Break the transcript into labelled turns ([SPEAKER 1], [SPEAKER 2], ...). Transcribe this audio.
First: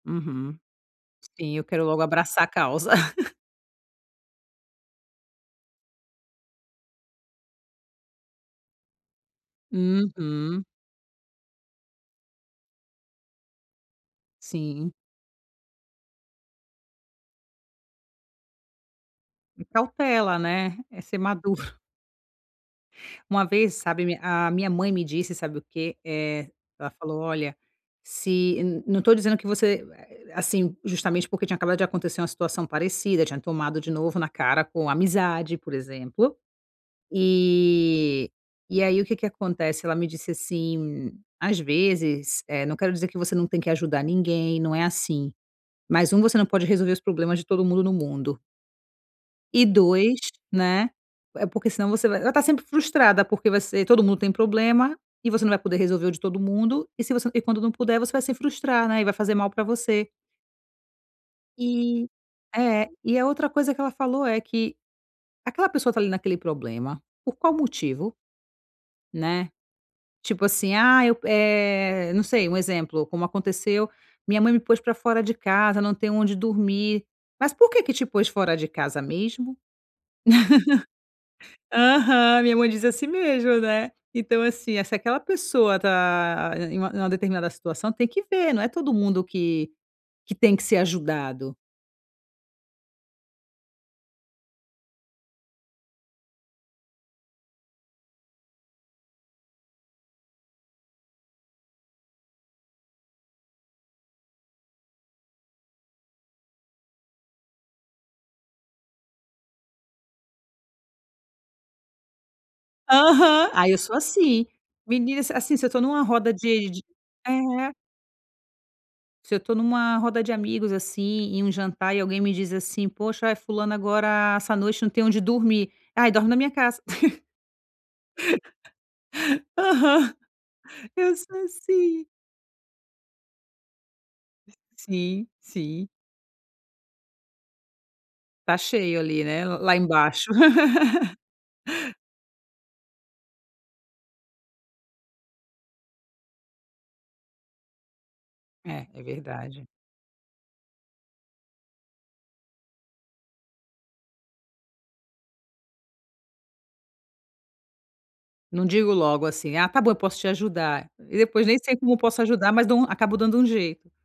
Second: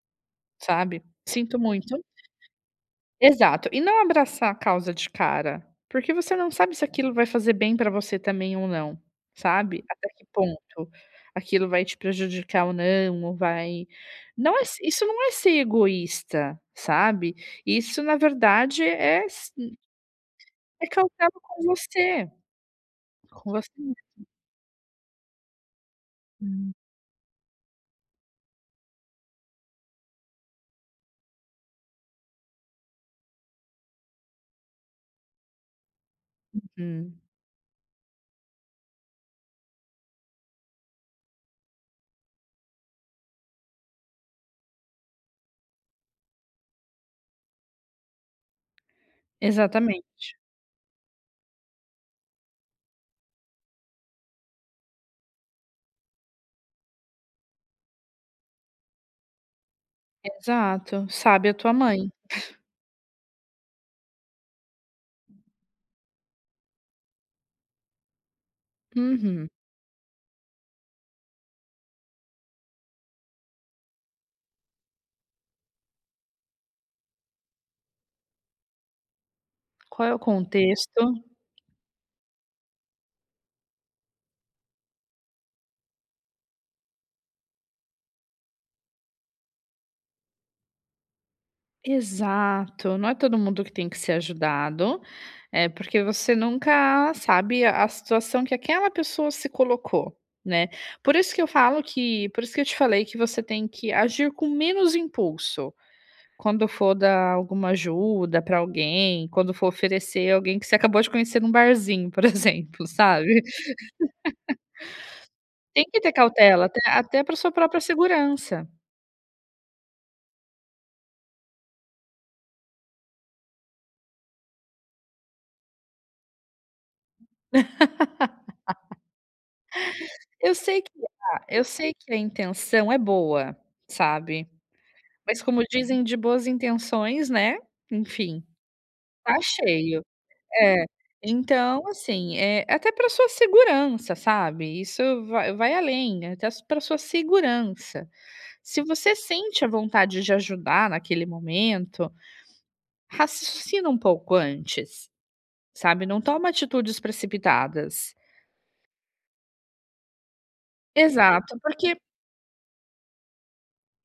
[SPEAKER 1] Uhum.
[SPEAKER 2] Sabe.
[SPEAKER 1] Sim,
[SPEAKER 2] Sinto
[SPEAKER 1] eu quero
[SPEAKER 2] muito.
[SPEAKER 1] logo abraçar a causa.
[SPEAKER 2] Exato. E não abraçar a causa de cara, porque você não sabe se aquilo vai fazer bem pra você também ou não, sabe. Até que
[SPEAKER 1] Uhum.
[SPEAKER 2] ponto aquilo vai te prejudicar ou não, ou vai não é s
[SPEAKER 1] Sim.
[SPEAKER 2] isso, não é ser egoísta, sabe. Isso, na verdade, é s
[SPEAKER 1] E
[SPEAKER 2] hum
[SPEAKER 1] cautela, né.
[SPEAKER 2] É
[SPEAKER 1] É ser
[SPEAKER 2] cautela
[SPEAKER 1] maduro.
[SPEAKER 2] com você.
[SPEAKER 1] Uma
[SPEAKER 2] Com você
[SPEAKER 1] vez, sabe, a mi
[SPEAKER 2] mesma.
[SPEAKER 1] a minha mãe me disse, sabe o quê? Eh,
[SPEAKER 2] Hum.
[SPEAKER 1] ela falou: "Olha, se" N não estou dizendo que você assim, justamente porque tinha acabado de acontecer uma situação parecida, tinha tomado de novo na cara com amizade, por exemplo.
[SPEAKER 2] Uhum.
[SPEAKER 1] E e aí, o que que acontece, ela me disse assim: "Às vezes eh, não quero dizer que você não tem que ajudar ninguém, não é assim. Mas 1: você não pode resolver os problemas de todo mundo no mundo." "E 2,
[SPEAKER 2] Exatamente.
[SPEAKER 1] né: é porque, senão, você vai Ela está sempre frustrada, porque você todo mundo tem problema e você não vai poder resolver o de todo mundo, e, se você e quando não puder, você vai se frustrar, né, e vai fazer mal pra você".
[SPEAKER 2] Exato. Sábia a tua mãe.
[SPEAKER 1] E É. E a outra coisa que ela falou é que: "Aquela pessoa está ali naquele problema por qual motivo?"
[SPEAKER 2] Uhum.
[SPEAKER 1] Né? Tipo assim: "Ah" eh, eu não sei, um exemplo, como aconteceu: "'Minha mãe me pôs pra fora de casa, não tenho onde dormir'. Mas por que que te pôs fora de casa mesmo?"
[SPEAKER 2] Qual é o contexto?
[SPEAKER 1] Aham, minha mãe diz assim mesmo, né. Então assim, se aquela pessoa está em uma em uma determinada situação tem que ver, não é todo mundo que que tem que ser ajudado.
[SPEAKER 2] Exato! Não é todo mundo que tem que ser ajudado, eh, porque você nunca sabe a situação que aquela pessoa se colocou, né. Por isso que eu falo que por isso que eu te falei que você tem que agir com menos impulso. Quando for dar alguma ajuda pra alguém, quando for oferecer alguém que você acabou de conhecer num barzinho, por exemplo, sabe?
[SPEAKER 1] Aham. Aí eu sou assim. Menina, assim se eu estou
[SPEAKER 2] Tem que
[SPEAKER 1] numa
[SPEAKER 2] ter
[SPEAKER 1] roda
[SPEAKER 2] cautela,
[SPEAKER 1] de
[SPEAKER 2] até
[SPEAKER 1] de
[SPEAKER 2] até pra sua
[SPEAKER 1] É.
[SPEAKER 2] própria segurança.
[SPEAKER 1] Se eu estou numa roda de amigos, assim, em um jantar, e alguém me diz, assim: "Poxa, eh, fulana, agora, essa noite, não tem onde dormir". "Aí, dorme na minha casa". Aham.
[SPEAKER 2] Eu sei que
[SPEAKER 1] Eu sou
[SPEAKER 2] a eu sei
[SPEAKER 1] assim.
[SPEAKER 2] que a intenção é boa, sabe.
[SPEAKER 1] Sim,
[SPEAKER 2] Mas como
[SPEAKER 1] sim.
[SPEAKER 2] dizem, de boas intenções, né? Enfim.
[SPEAKER 1] Está cheio ali,
[SPEAKER 2] Está
[SPEAKER 1] né, l lá
[SPEAKER 2] cheio.
[SPEAKER 1] embaixo.
[SPEAKER 2] É, então assim, eh, até pra sua segurança, sabe? Isso vai vai além, até pra sua segurança. Se
[SPEAKER 1] É, é
[SPEAKER 2] você sente
[SPEAKER 1] verdade.
[SPEAKER 2] a vontade de ajudar naquele momento, raciocina um pouco antes, sabe. Não toma atitudes precipitadas.
[SPEAKER 1] Não digo logo assim: "Ah, tá bom, eu posso te ajudar". E depois
[SPEAKER 2] Exato,
[SPEAKER 1] nem sei
[SPEAKER 2] porque
[SPEAKER 1] como posso ajudar, mas dou um acabo dando um jeito.